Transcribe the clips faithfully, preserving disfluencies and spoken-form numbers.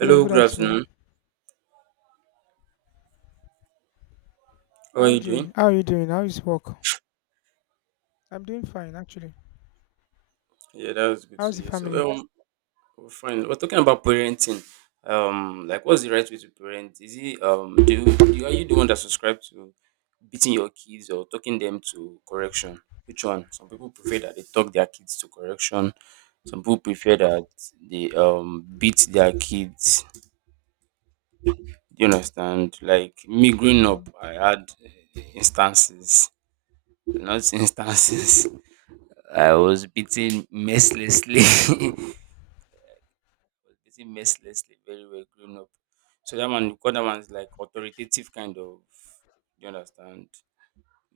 Hello, good good afternoon. afternoon. How are How you doing? doing? How are you doing? How is work? I'm doing fine actually. Yeah, that was good How's to the hear. So, family? um, we're fine. We're talking about parenting. Um, like, what's the right way to parent? Is it um, do you, do you- are you the one that subscribe to beating your kids or talking them to correction? Which one? Some people prefer that they talk their kids to correction. Some people prefer that they um beat their kids. Do you understand? Like me growing up, Um, I had eh, instances, not instances. I was beaten mercilessly. Beaten mercilessly, very well grown up. So that one, because that one's like authoritative kind of, you understand?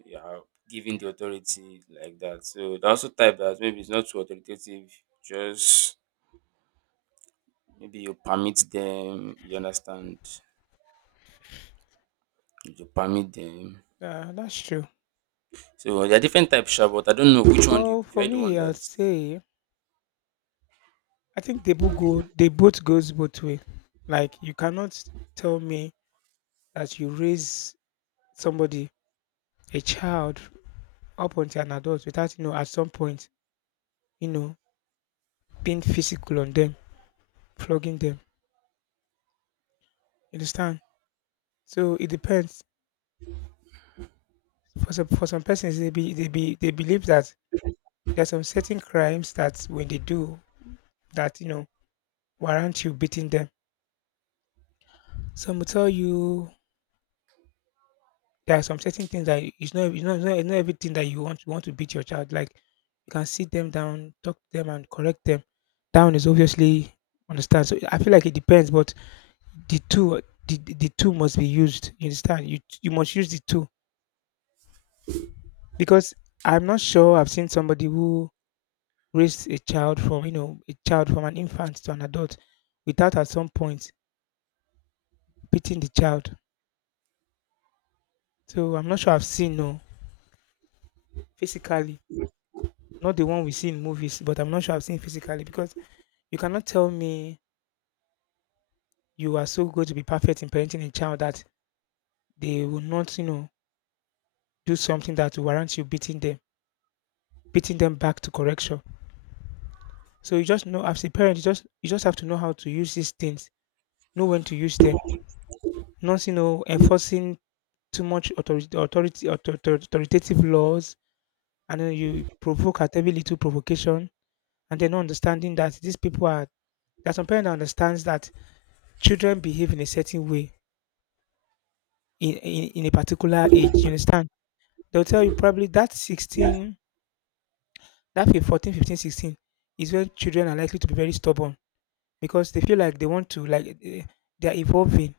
Yeah, giving the authority like that. So they also type that maybe it's not too authoritative. Just maybe you permit them. You understand? You permit them. yeah, that's true. So there are different types, sha, but I don't know which one do you Well, prefer. for I the one me, I'd that. say I think they both go. They both goes both way. Like you cannot tell me that you raise somebody, a child, up until an adult without you know at some point you know being physical on them, flogging them. You understand? So it depends. For some for some persons, they be they be they believe that there are some certain crimes that when they do that you know warrant you beating them. Some will tell you there are some certain things that it's not it's not, it's not, it's not everything that you want you want to beat your child. Like you can sit them down, talk to them, and correct them. Down is obviously understand. So I feel like it depends, but the two the, the the two must be used. You understand? You you must use the two because I'm not sure. I've seen somebody who raised a child from you know a child from an infant to an adult without at some point beating the child. So I'm not sure I've seen no. Physically, not the one we see in movies, but I'm not sure I've seen physically because you cannot tell me you are so good to be perfect in parenting a child that they will not, you know, do something that warrants you beating them, beating them back to correction. So you just know as a parent, you just you just have to know how to use these things, know when to use them, not you know enforcing too much authority, authority author- authoritative laws, and then you provoke at every little provocation, and then not understanding that these people are. There are some parents that understands that children behave in a certain way in in, in a particular age, you understand. They'll tell you probably that sixteen, that fif- fourteen, fifteen, sixteen is when children are likely to be very stubborn because they feel like they want to like eh, they are evolving.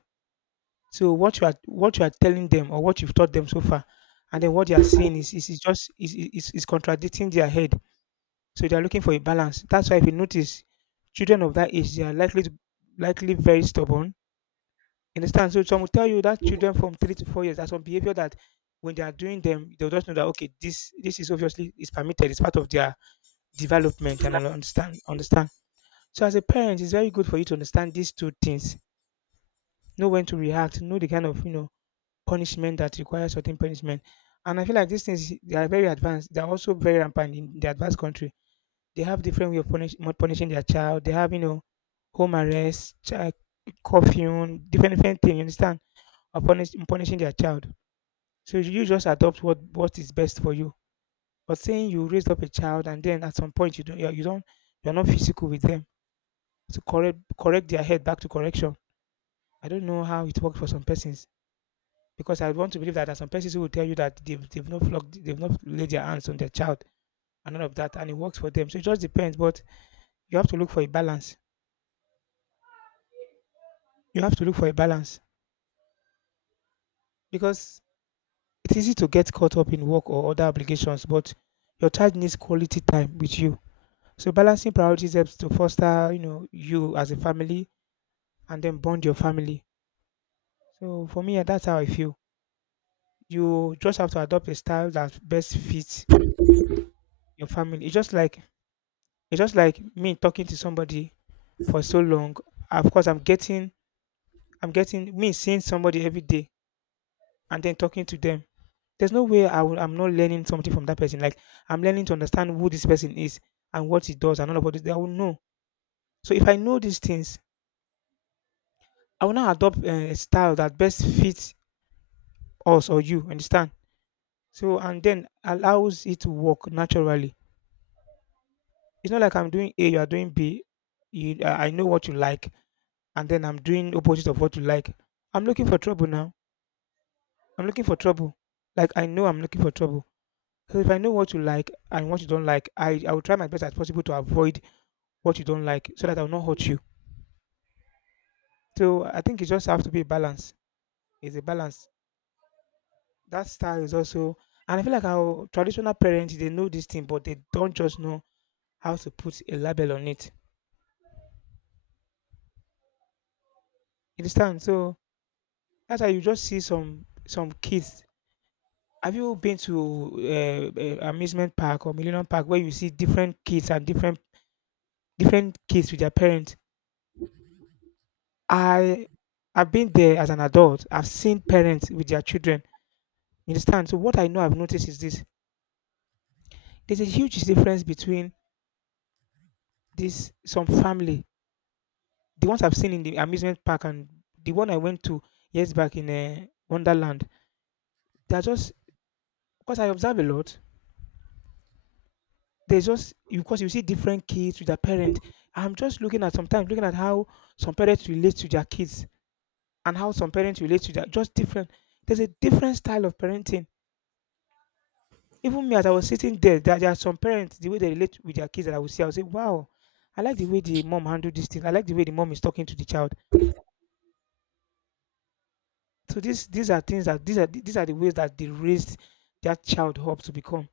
So what you are what you are telling them or what you've taught them so far, and then what they are seeing is is, is just is, is is is contradicting their head. So they are looking for a balance. That's why if you notice children of that age, they are likely to likely very stubborn. You understand? So some will tell you that children from three to four years are some behavior that when they are doing them, they'll just know that okay, this this is obviously is permitted, it's part of their development and all understand understand. So as a parent, it's very good for you to understand these two things. Know when to react, know the kind of you know punishment that requires certain punishment. And I feel like these things they are very advanced. They are also very rampant in the advanced country. They have different way of punish, punishing their child. They have you know home arrest, child curfew, different different thing. You understand? Or punish, punishing their child. So you just adopt what what is best for you. But saying you raised up a child and then at some point you don't you don't you're not physical with them to correct correct their head back to correction. I don't know how it works for some persons because I want to believe that there are some persons who will tell you that they've, they've not flogged, they've not laid their hands on their child and none of that, and it works for them. So it just depends. But you have to look for a balance. You have to look for a balance because it's easy to get caught up in work or other obligations, but your child needs quality time with you. So balancing priorities helps to foster, you know, you as a family and then bond your family. So for me, yeah, that's how I feel. You just have to adopt a style that best fits your family. It's just like it's just like me talking to somebody for so long. Of course, I'm getting I'm getting me seeing somebody every day and then talking to them. There's no way I will, I'm not learning something from that person. Like I'm learning to understand who this person is and what he does and all about this. I will know. So if I know these things, I will now adopt uh, a style that best fits us or you. Understand? So and then allows it to work naturally. It's not like I'm doing A, you are doing B. You, I I know what you like, and then I'm doing opposite of what you like. I'm looking for trouble now. I'm looking for trouble. Like I know I'm looking for trouble. So if I know what you like and what you don't like, I, I will try my best as possible to avoid what you don't like so that I will not hurt you. So I think it just has to be a balance. It's a balance. That style is also and I feel like our traditional parents they know this thing, but they don't just know how to put a label on it. You understand? So that's how you just see some some kids. Have you been to uh, uh, amusement park or Millennium Park where you see different kids and different different kids with their parents? I I've been there as an adult. I've seen parents with their children. You understand? So what I know I've noticed is this: there's a huge difference between this some family, the ones I've seen in the amusement park and the one I went to years back in uh, Wonderland. They are just because I observe a lot. There's just you because you see different kids with their parents. I'm just looking at sometimes looking at how some parents relate to their kids and how some parents relate to their just different. There's a different style of parenting. Even me, as I was sitting there, there, there are some parents the way they relate with their kids that I will see. I will say, "Wow, I like the way the mom handled this thing. I like the way the mom is talking to the child." So these these are things that these are these are the ways that they raised their child up to become.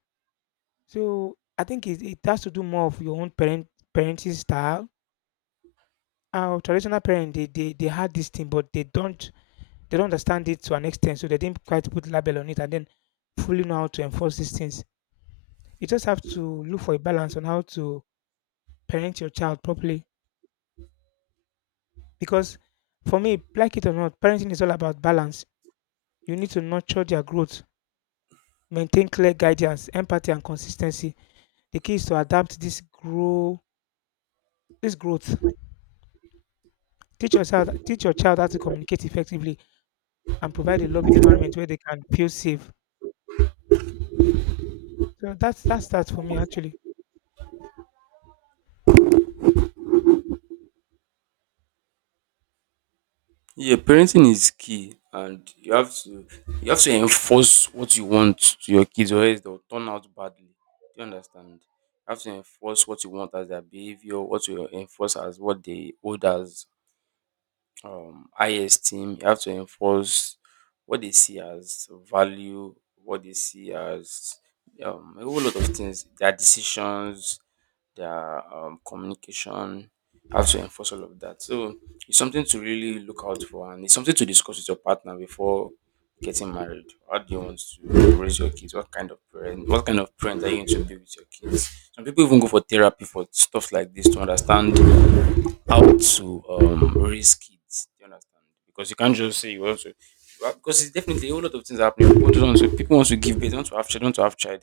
So I think it, it has to do more of your own parent parenting style. Our traditional parents, they they they had this thing, but they don't they don't understand it to an extent, so they didn't quite put label on it and then fully know how to enforce these things. You just have to look for a balance on how to parent your child properly. Because for me, like it or not, parenting is all about balance. You need to nurture their growth, maintain clear guidance, empathy, and consistency. The key is to adapt this grow this growth. Teach yourself teach your child how to communicate effectively and provide a loving environment where they can feel safe. So that's that's that for me actually. Yeah, parenting is key and you have to you have to enforce what you want to your kids or else they'll turn out badly. Do you understand? You have to enforce what you want as their behavior, what you enforce as what they hold as um, high esteem. You have to enforce what they see as value, what they see as um, a whole lot of things. Their decisions, their um, communication. You have to enforce all of that. So it's something to really look out for, and it's something to discuss with your partner before getting married. How do you want to raise your kids? What kind of parent? What kind of parent are you going to be with your kids? Some people even go for therapy for stuff like this to understand how to um raise kids. You understand? Because you can't just say you want to. well, Because it's definitely a whole lot of things happening. People just want to, people want to give birth, they want to have child, want to have child,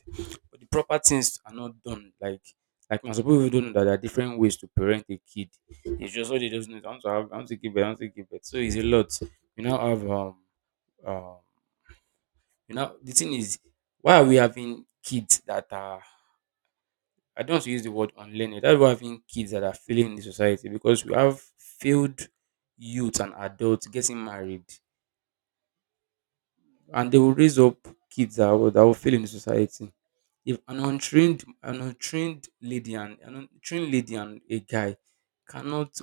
but the proper things are not done. Like like most people who don't know that there are different ways to parent a kid. It's just all they just need. I want to have, I want to give birth, I want to give birth. So it's a lot. You now have um um you know the thing is, why are we having kids that are, I don't want to use the word unlearned. That's why having kids that are failing in the society, because we have failed youth and adults getting married, and they will raise up kids that will, that will fail in the society. If an untrained an untrained lady and an untrained lady and a guy cannot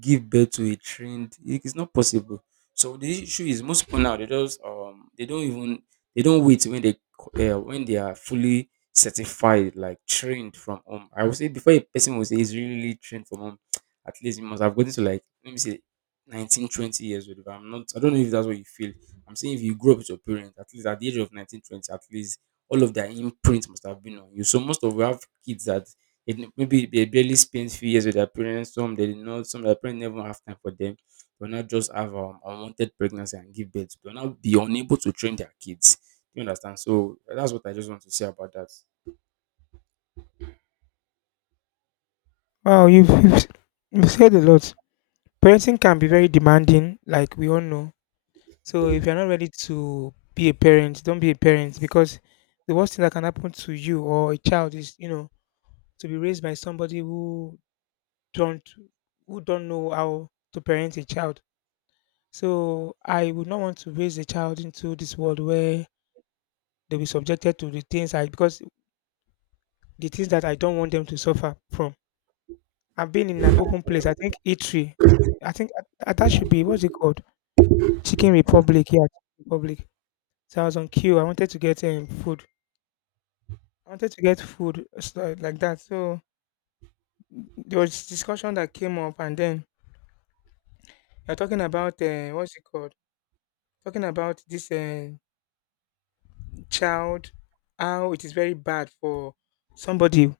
give birth to a trained, it is not possible. So the issue is, most people now, they just um they don't even, they don't wait. When they co- uh, when they are fully certified, like trained from home, I would say, before a person will say he's really really trained from home. At least he must have gotten to like, let me say, nineteen twenty years old, if I'm not, I don't know if that's what you feel. I'm saying, if you grew up with your parents, at least at the age of nineteen twenty, at least all of their imprint must have been on you. So most of we have kids that, they maybe, they barely spend few years with their parents. Some they did not. Some their parents never have time for them. They will not just have um, unwanted pregnancy and give birth. They will not be unable to train their kids. You understand? So that's what I just want to say about that. Wow, you've you've, s- you've said a lot. Parenting can be very demanding, like we all know. So if you're not ready to be a parent, don't be a parent because the worst thing that can happen to you or a child is, you know, to be raised by somebody who don't who don't know how to parent a child. So I would not want to raise a child into this world where they'll be subjected to the things I because the things that I don't want them to suffer from. I've been in an open place. I think eatery. I think that, that should be what's it called? Chicken Republic. Yeah, Chicken Republic. So I was on queue. I wanted to get um, food. I wanted to get food stuff like that. So there was discussion that came up, and then you're talking about uh, what's it called? Talking about this uh, child, how it is very bad for somebody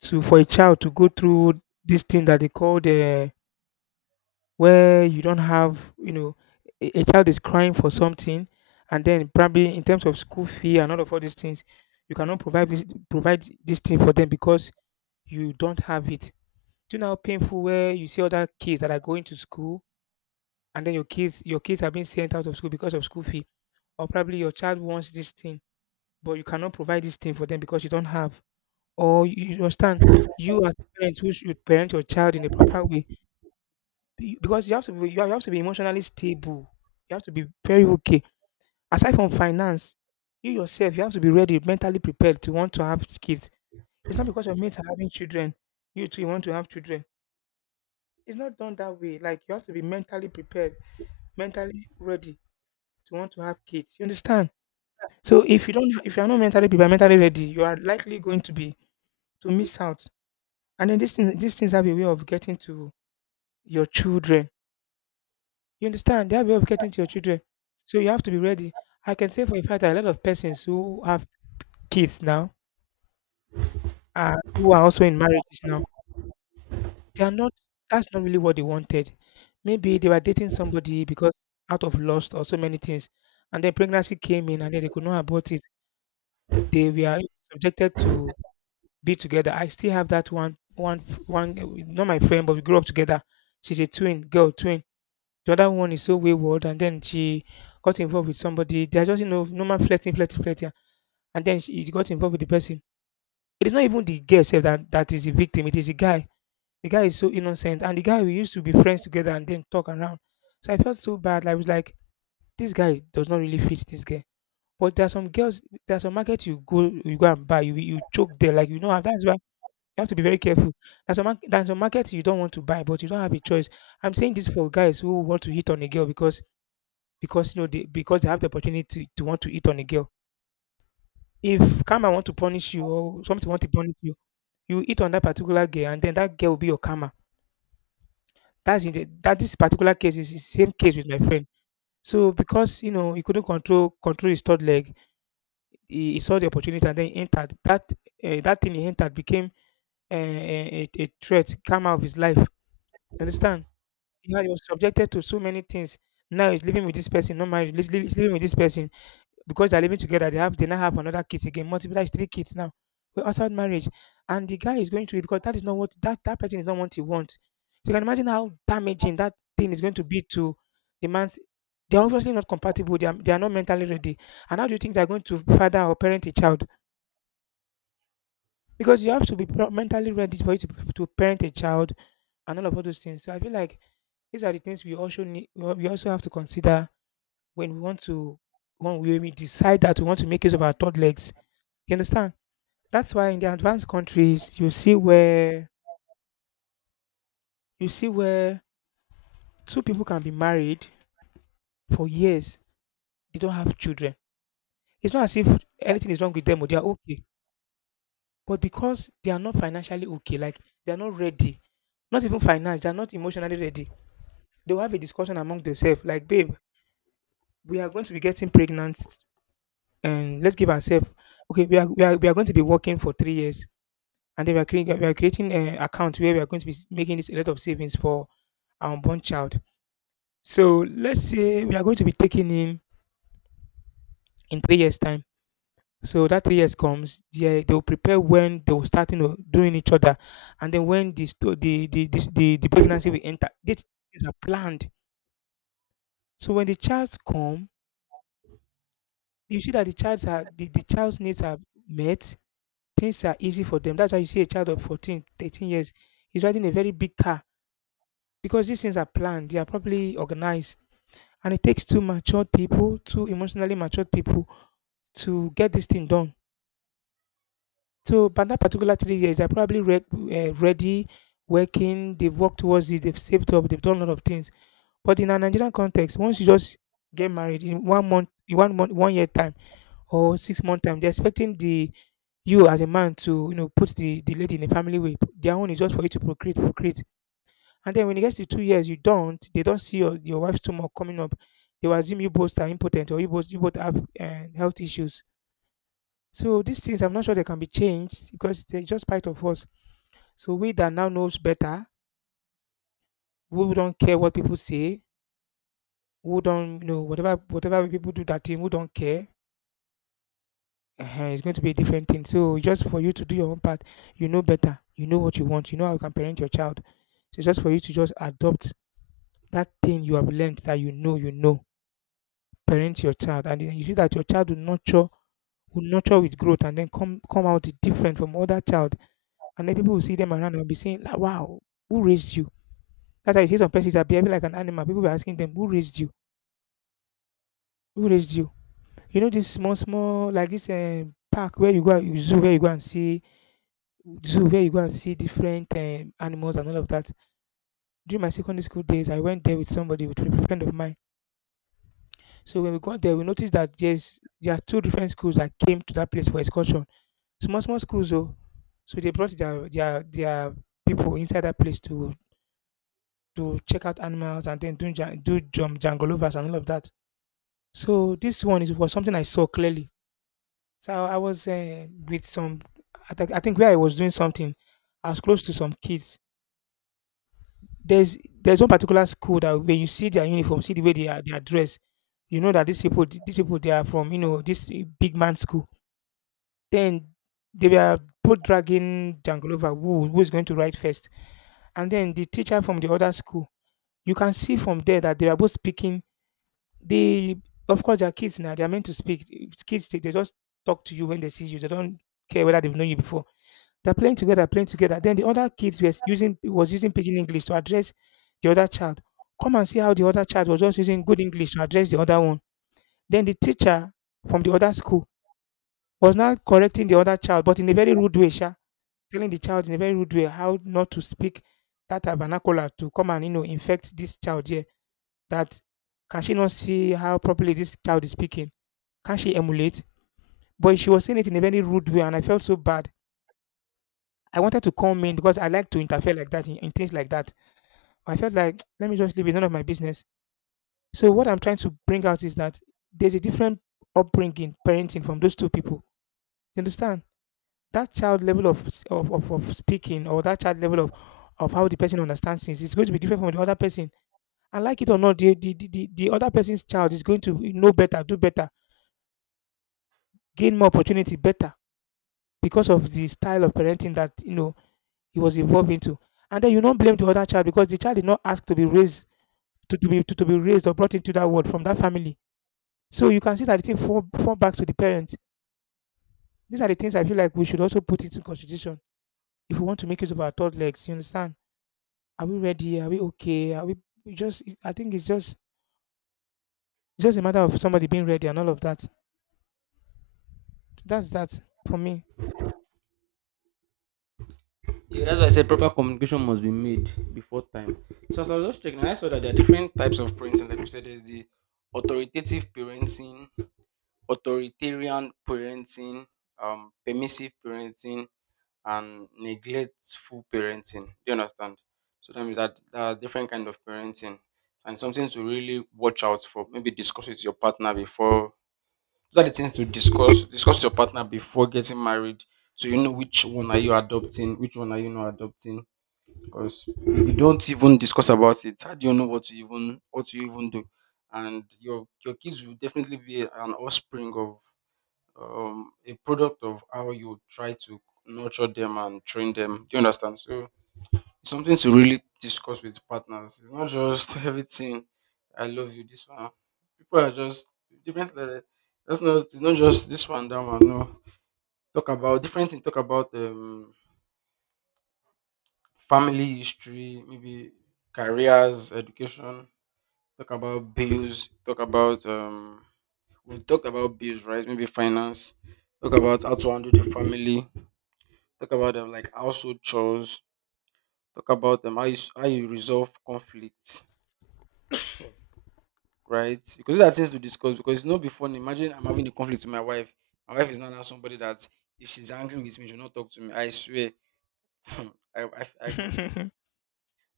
to for a child to go through this thing that they call the where you don't have, you know a, a child is crying for something, and then probably in terms of school fee and all of all these things, you cannot provide this provide this thing for them because you don't have it. Do you know how painful, where you see other kids that are going to school, and then your kids your kids are being sent out of school because of school fee? Or probably your child wants this thing, but you cannot provide this thing for them because you don't have. Or you you understand, you as parents who should parent your child in a proper way. Be Because you have to be you have to be emotionally stable. You have to be very okay. Aside from finance, you yourself, you have to be ready, mentally prepared to want to have kids. It's not because your mates are having children, you too you want to have children. It's not done that way. Like, you have to be mentally prepared, mentally ready to want to have kids. You understand? So if you don't, if you are not mentally prepared, mentally ready, you are likely going to be, to miss out. And then these things, these things have a way of getting to your children. You understand? They have a way of getting to your children. So you have to be ready. I can say for a fact that a lot of persons who have kids now, and who are also in marriages now, they are not, that's not really what they wanted. Maybe they were dating somebody because, out of lust or so many things. And then pregnancy came in, and then they could not abort it. They were subjected to be together. I still have that one one one, not my friend, but we grew up together. She's a twin, girl, twin. The other one is so wayward, and then she got involved with somebody. They are just, you know, normal flirting, flirting, flirting, and then she she got involved with the person. It is not even the girl herself that that is the victim. It is the guy. The guy is so innocent, and the guy, we used to be friends together and then talk around. So I felt so bad. I was like, this guy does not really fit this girl. But there are some girls, there are some markets you go, you go and buy, you you choke there. Like, you know, that's why you have to be very careful. There's some mar- there's some markets you don't want to buy, but you don't have a choice. I'm saying this for guys who want to hit on a girl, because because you know they because they have the opportunity to, to want to hit on a girl. If karma want to punish you, or something want to punish you, you hit on that particular girl, and then that girl will be your karma. That's in the, that this particular case is the same case with my friend. So because, you know, he couldn't control control his third leg, he, he saw the opportunity and then he entered. That uh, that thing he entered became uh, a, a a threat, karma of his life. Understand? Yeah, he was subjected to so many things. Now he's living with this person. Not married. He's li- he's living with this person because they're living together, they have they now have another kid again. Multiply is three kids now. We're outside marriage, and the guy is going through it because that is not what, that that person is not what he wants. So you can imagine how damaging that thing is going to be to the man's. They're obviously not compatible. They are, they are not mentally ready. And how do you think they're going to father or parent a child? Because you have to be pro- mentally ready for you to, to parent a child, and all of all those things. So I feel like these are the things we also need. We al- we also have to consider when we want to, when we decide that we want to make use of our third legs, you understand? That's why in the advanced countries you see where you see where two people can be married for years, they don't have children. It's not as if anything is wrong with them, or they are okay. But because they are not financially okay, like, they are not ready, not even finance, they are not emotionally ready. They'll have a discussion among themselves, like, "Babe, we are going to be getting pregnant, and let's give ourselves, okay, we are, we are we are going to be working for three years, and then we are creating we are creating an account where we are going to be making this a lot of savings for our unborn child. So let's say we are going to be taking him in three years' time." So that three years comes, they they will prepare when they will start, you know, doing each other, and then when the sto- the the the, the, the pregnancy will enter. These things are planned. So when the child come, you see that the child's are the, the child's needs are met. Things are easy for them. That's why you see a child of fourteen, thirteen years, is riding a very big car because these things are planned. They are properly organized, and it takes two matured people, two emotionally matured people, to get this thing done. So by that particular three years, they're probably re- uh, ready, working, they've worked towards it, they've saved up, they've done a lot of things. But in a Nigerian context, once you just get married, in one month, in one month, one year time or six month time, they're expecting the you as a man to, you know, put the, the lady in a family way. Their own is just for you to procreate, procreate. And then when it gets to two years, you don't, they don't see your, your wife's tumor coming up. They will assume you both are impotent, or you both you both have uh, health issues. So these things, I'm not sure they can be changed because they're just part of us. So we that now knows better, who don't care what people say, who don't, you know, whatever whatever people do that thing, who don't care, uh it's going to be a different thing. So just for you to do your own part, you know better, you know what you want, you know how you can parent your child. So just for you to just adopt that thing you have learned, that you know you know, parent your child, and then you see that your child will nurture will nurture with growth, and then come come out different from other child, and then people will see them around and be saying, like, "Wow, who raised you?" That's why you see some persons are behaving like an animal. People will be asking them, "Who raised you? Who raised you?" You know this small, small, like this um, park where you go, and zoo where you go and see zoo where you go and see different um, animals and all of that. During my secondary school days, I went there with somebody with a friend of mine. So when we got there, we noticed that there's there are two different schools that came to that place for excursion. Small, small schools though. So they brought their their their people inside that place to to check out animals and then do jan- do jump jangolovers and all of that. So this one is was something I saw clearly. So I was uh, with some, I, th- I think where I was doing something, I was close to some kids. There's there's one particular school that when you see their uniform, see the way they are, they are dressed, you know that these people, these people, they are from, you know, this eh, big man school. Then they were both dragging Jangalova, who who is going to write first, and then the teacher from the other school. You can see from there that they are both speaking. They, of course, they are kids now. They are meant to speak. Kids, they, they just talk to you when they see you. They don't care whether they've known you before. They're playing together, playing together. Then the other kids was using was using pidgin English to address the other child. Come and see how the other child was just using good English to address the other one. Then the teacher from the other school was now correcting the other child, but in a very rude way, sha, telling the child in a very rude way how not to speak that vernacular to come and, you know, infect this child here. That, can she not see how properly this child is speaking? Can she emulate? But she was saying it in a very rude way, and I felt so bad. I wanted to come in because I like to interfere like that in, in things like that. I felt like, let me just leave it, none of my business. So what I'm trying to bring out is that there's a different upbringing, parenting from those two people. You understand? That child level of s- of, of, of speaking or that child level of of how the person understands things is going to be different from the other person. And like it or not, the the, the, the the other person's child is going to know better, do better, gain more opportunity better because of the style of parenting that you know he was evolved into. And then you don't blame the other child because the child did not ask to be raised to, to be to, to be raised or brought into that world from that family. So you can see that the thing fall, fall back to the parents. These are the things I feel like we should also put into constitution if we want to make use of our third legs. You understand? Are we ready? Are we okay? Are we, we just? it- I think it's just it's just a matter of somebody being ready and all of that. That's that for me. Yeah, that's why I said proper communication must be made before time. So as I was just checking, I saw that there are different types of parenting. Like you said, there's the authoritative parenting, authoritarian parenting, um, permissive parenting, and neglectful parenting. Do you understand? So that means that there are different kind of parenting and something to really watch out for. Maybe discuss with your partner before. Those are the things to discuss discuss with your partner before getting married. So you know which one are you adopting, which one are you not adopting. Because if you don't even discuss about it, how do you know what to even what to even do? And your your kids will definitely be an offspring of um, a product of how you try to nurture them and train them. Do you understand? So it's something to really discuss with partners. It's not just everything. I love you. This one. People are just different. uh, That's not. It's not just this one. That one. No. Talk about different things. Talk about um, family history. Maybe careers, education. Talk about bills. Talk about um. We've talked about bills, right? Maybe finance. Talk about how to handle the family, talk about um, like household chores, talk about um, how you s- how you resolve conflicts, right? Because these are things to discuss. Because it's not be fun. Imagine I'm having a conflict with my wife. My wife is not now somebody that, if she's angry with me, she'll not talk to me. I swear, I, I, I go I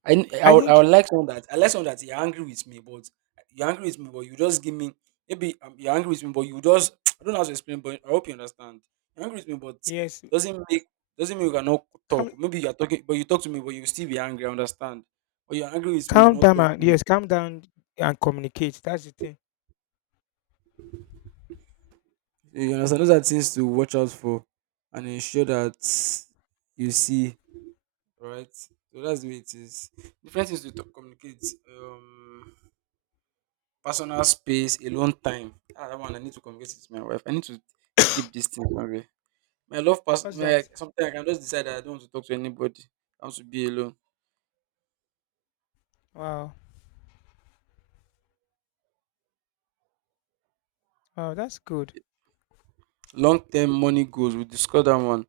I, n- I would I think would like someone that, I like someone that, you're angry with me, but you're angry with me, but you just give me maybe um, you're angry with me, but you just I don't know how to explain, but I hope you understand. You're angry with me, but yes. doesn't make doesn't mean we cannot Calm, talk. Maybe you're talking, but you talk to me, but you still be angry. I understand. But you're angry with me, you're calm not down. And, talking. yes, calm down and communicate. That's the thing. You understand? Those are things to watch out for, and ensure that you see right. So that's the way it is. Different things to talk, communicate. Um. Personal space, alone time. Ah, that one I need to communicate with my wife. I need to keep this thing away. My love person, What's my that? sometimes I can just decide that I don't want to talk to anybody. I want to be alone. Wow, wow, that's good. Long term money goals, we discuss that one.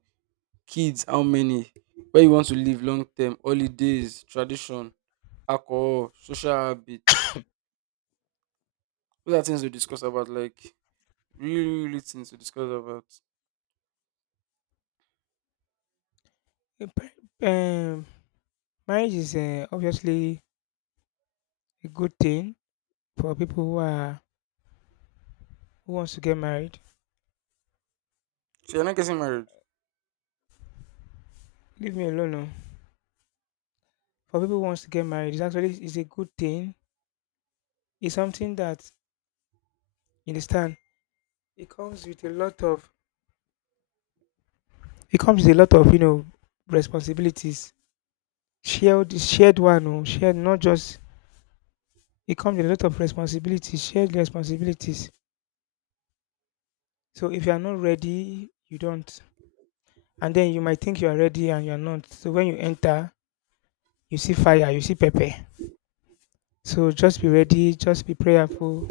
Kids, how many? Where you want to live long term, holidays, tradition, alcohol, social habits. Those are things we discuss about, like really, really things to discuss about. Eh, pa- Um, marriage is uh, obviously a good thing for people who are who wants to get married. So you're not getting married. Leave me alone oh. For people who wants to get married, it's actually it's a good thing. It's something that you understand. It comes with a lot of it comes with a lot of you know responsibilities. Shared shared one oh, shared not just It comes with a lot of responsibilities, shared responsibilities. So if you are not ready, you don't. And then you might think you are ready and you are not. So when you enter, you see fire, you see pepper. So just be ready, just be prayerful,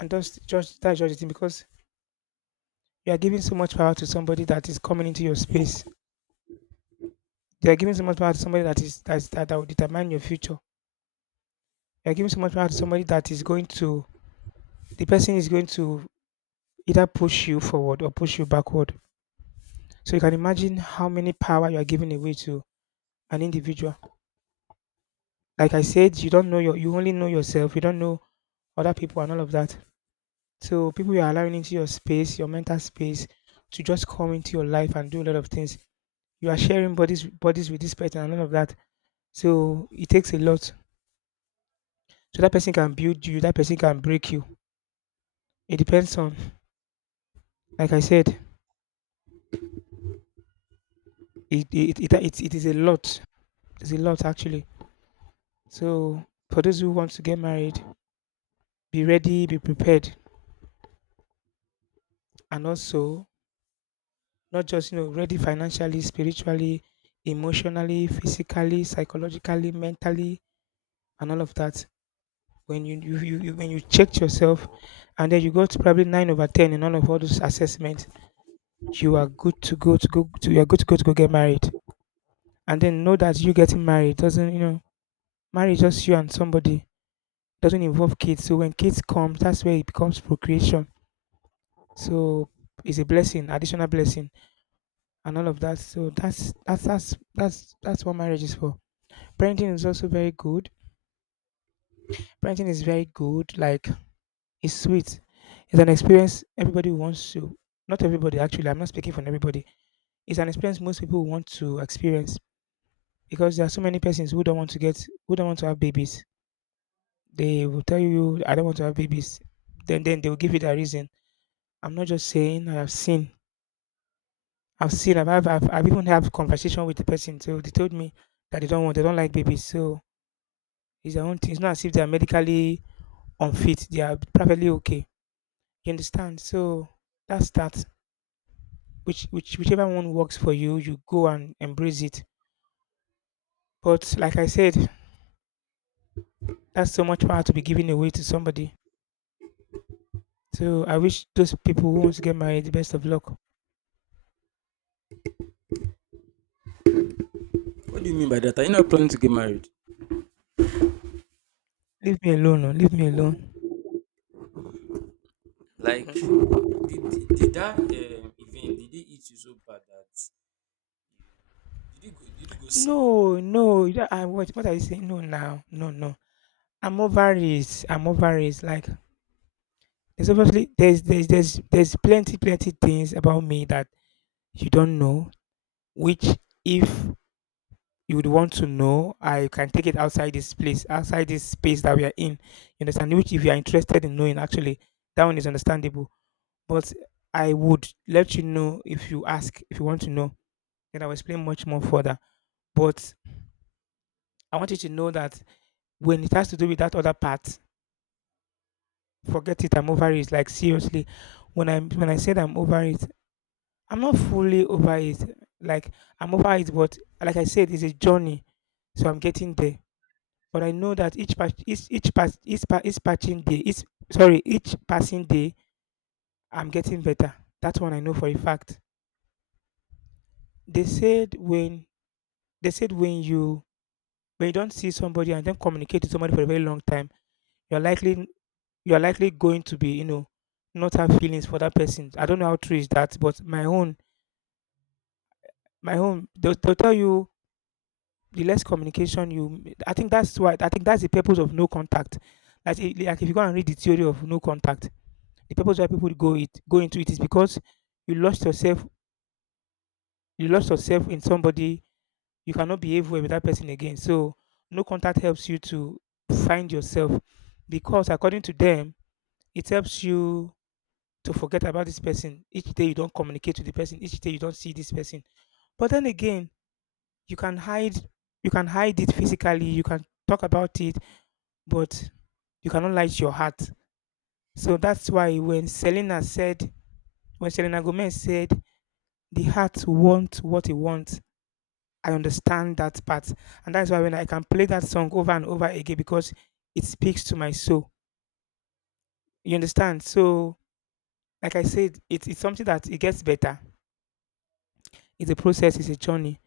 and just just that's just the thing, because you are giving so much power to somebody that is coming into your space. You are giving so much power to somebody that is that, is, that, that will determine your future. You are giving so much power to somebody that is going to the person is going to either push you forward or push you backward. So you can imagine how many power you are giving away to an individual. Like I said, you don't know your you only know yourself. You don't know other people and all of that. So people you are allowing into your space, your mental space, to just come into your life and do a lot of things. You are sharing bodies bodies with this person and all of that. So it takes a lot. So that person can build you, that person can break you. It depends on, like I said, it it it, it, it is a lot. It's a lot actually. So for those who want to get married, be ready, be prepared, and also not just you know ready financially, spiritually, emotionally, physically, psychologically, mentally, and all of that. When you, you, you, you when you checked yourself, and then you got probably nine over ten in all of all those assessments, you are good to go to go to you are good to go to go get married. And then know that you getting married doesn't, you know, marriage just you and somebody doesn't involve kids. So when kids come, that's where it becomes procreation. So it's a blessing, additional blessing, and all of that. So that's that's that's that's that's what marriage is for. Parenting is also very good. Parenting is very good. Like, it's sweet. It's an experience everybody wants to. Not everybody actually. I'm not speaking for everybody. It's an experience most people want to experience, because there are so many persons who don't want to get who don't want to have babies. They will tell you, "I don't want to have babies." Then then they will give you their reason. I'm not just saying, I have seen. I've seen. I've I've, I've I've even had conversation with the person. So they told me that they don't want. They don't like babies. So it's their own thing. It's not as if they are medically unfit. They are perfectly okay. You understand? So that's that. Which which whichever one works for you, you go and embrace it. But like I said, that's so much power to be given away to somebody. So I wish those people who want to get married the best of luck. What do you mean by that? Are you not planning to get married? Leave me alone. oh, Leave me alone. Like, did, did, did that um, event, did it eat you so bad that you did you go did you go sick? No, no, you don't- I what what are you saying? No now. No, no. I'm over it. I'm over it. Like, there's obviously there's there's there's there's plenty, plenty things about me that you don't know, which if you would want to know, I can take it outside this place, outside this space that we are in. You understand? Which if you are interested in knowing, actually, that one is understandable. But I would let you know if you ask, if you want to know, then I will explain much more further. But I want you to know that when it has to do with that other part, forget it. I'm over it. Like, seriously, when i when i said I'm over it, I'm not fully over it. Like, I'm over it, but like I said, it's a journey. So I'm getting there. But I know that each patch each each pass each, pa- each patching day each sorry each passing day I'm getting better. That one I know for a fact. They said when they said when you when you don't see somebody and then communicate to somebody for a very long time, you're likely, you're likely going to be you know not have feelings for that person. I don't know how true is that, but my own, my own they'll, they'll tell you, the less communication you, I think that's why i think that's the purpose of no contact. Like, i- like if you go and read the theory of no contact, the purpose why people go it go into it is because you lost yourself. You lost yourself in somebody. You cannot behave well with that person again, so no contact helps you to find yourself, because according to them, it helps you to forget about this person, each day you don't communicate with the person, each day you don't see this person. But then again, you can hide, you can hide it physically, you can talk about it, but you cannot light your heart. So that's why when selena said when selena Gomez said, "The heart wants what it wants," I understand that part. And that's why when I can play that song over and over again, because it speaks to my soul. You understand? So like I said, it, it's something that it gets better. It's a process, it's a journey.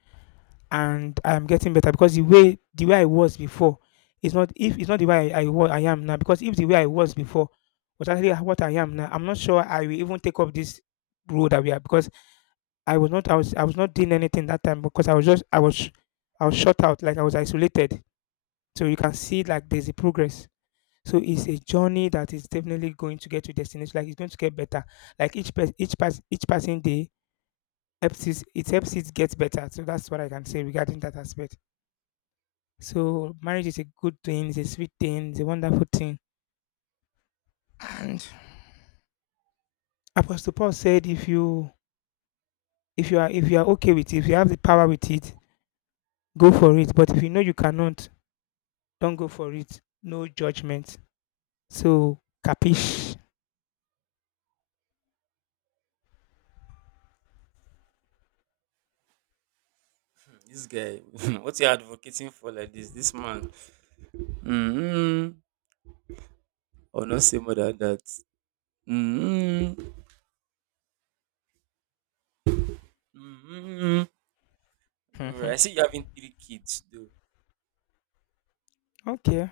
And I'm getting better, because the way the way I was before is not, if it's not the way I, I was I am now. Because if the way I was before was actually what I am now, I'm not sure I will even take up this road that we are. Because I was not I was I was not doing anything that time, because I was just I was sh- I was shut out. Like, I was isolated. So you can see, like, there's a progress. So it's a journey that is definitely going to get to destination. Like, it's going to get better. Like, each pers- each pass each passing day helps it, it helps it get better. So that's what I can say regarding that aspect. So marriage is a good thing, it's a sweet thing, it's a wonderful thing. And Apostle Paul said, if you if you are if you are okay with it, if you have the power with it, go for it. But if you know you cannot, don't go for it. No judgment. So capish. Hmm, this guy, what you advocating for like this? This man, mm or not say more than that. Mm-hmm. mm Don't worry, Mhm. I see you having three kids though. Okay,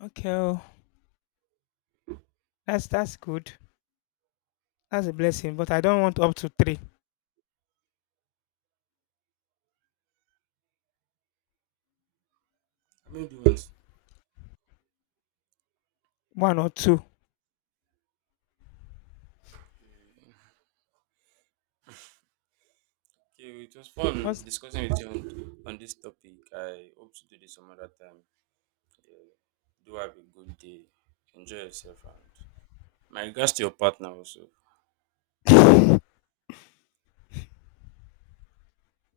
okay. oh, That's that's good. That's a blessing. But I don't want up to three, How many do you want? one or two. Okay, it was fun What's discussing with you on, on this topic. I hope to do this some other time. Yeah. Do have a good day. Enjoy yourself and my regards to your partner also.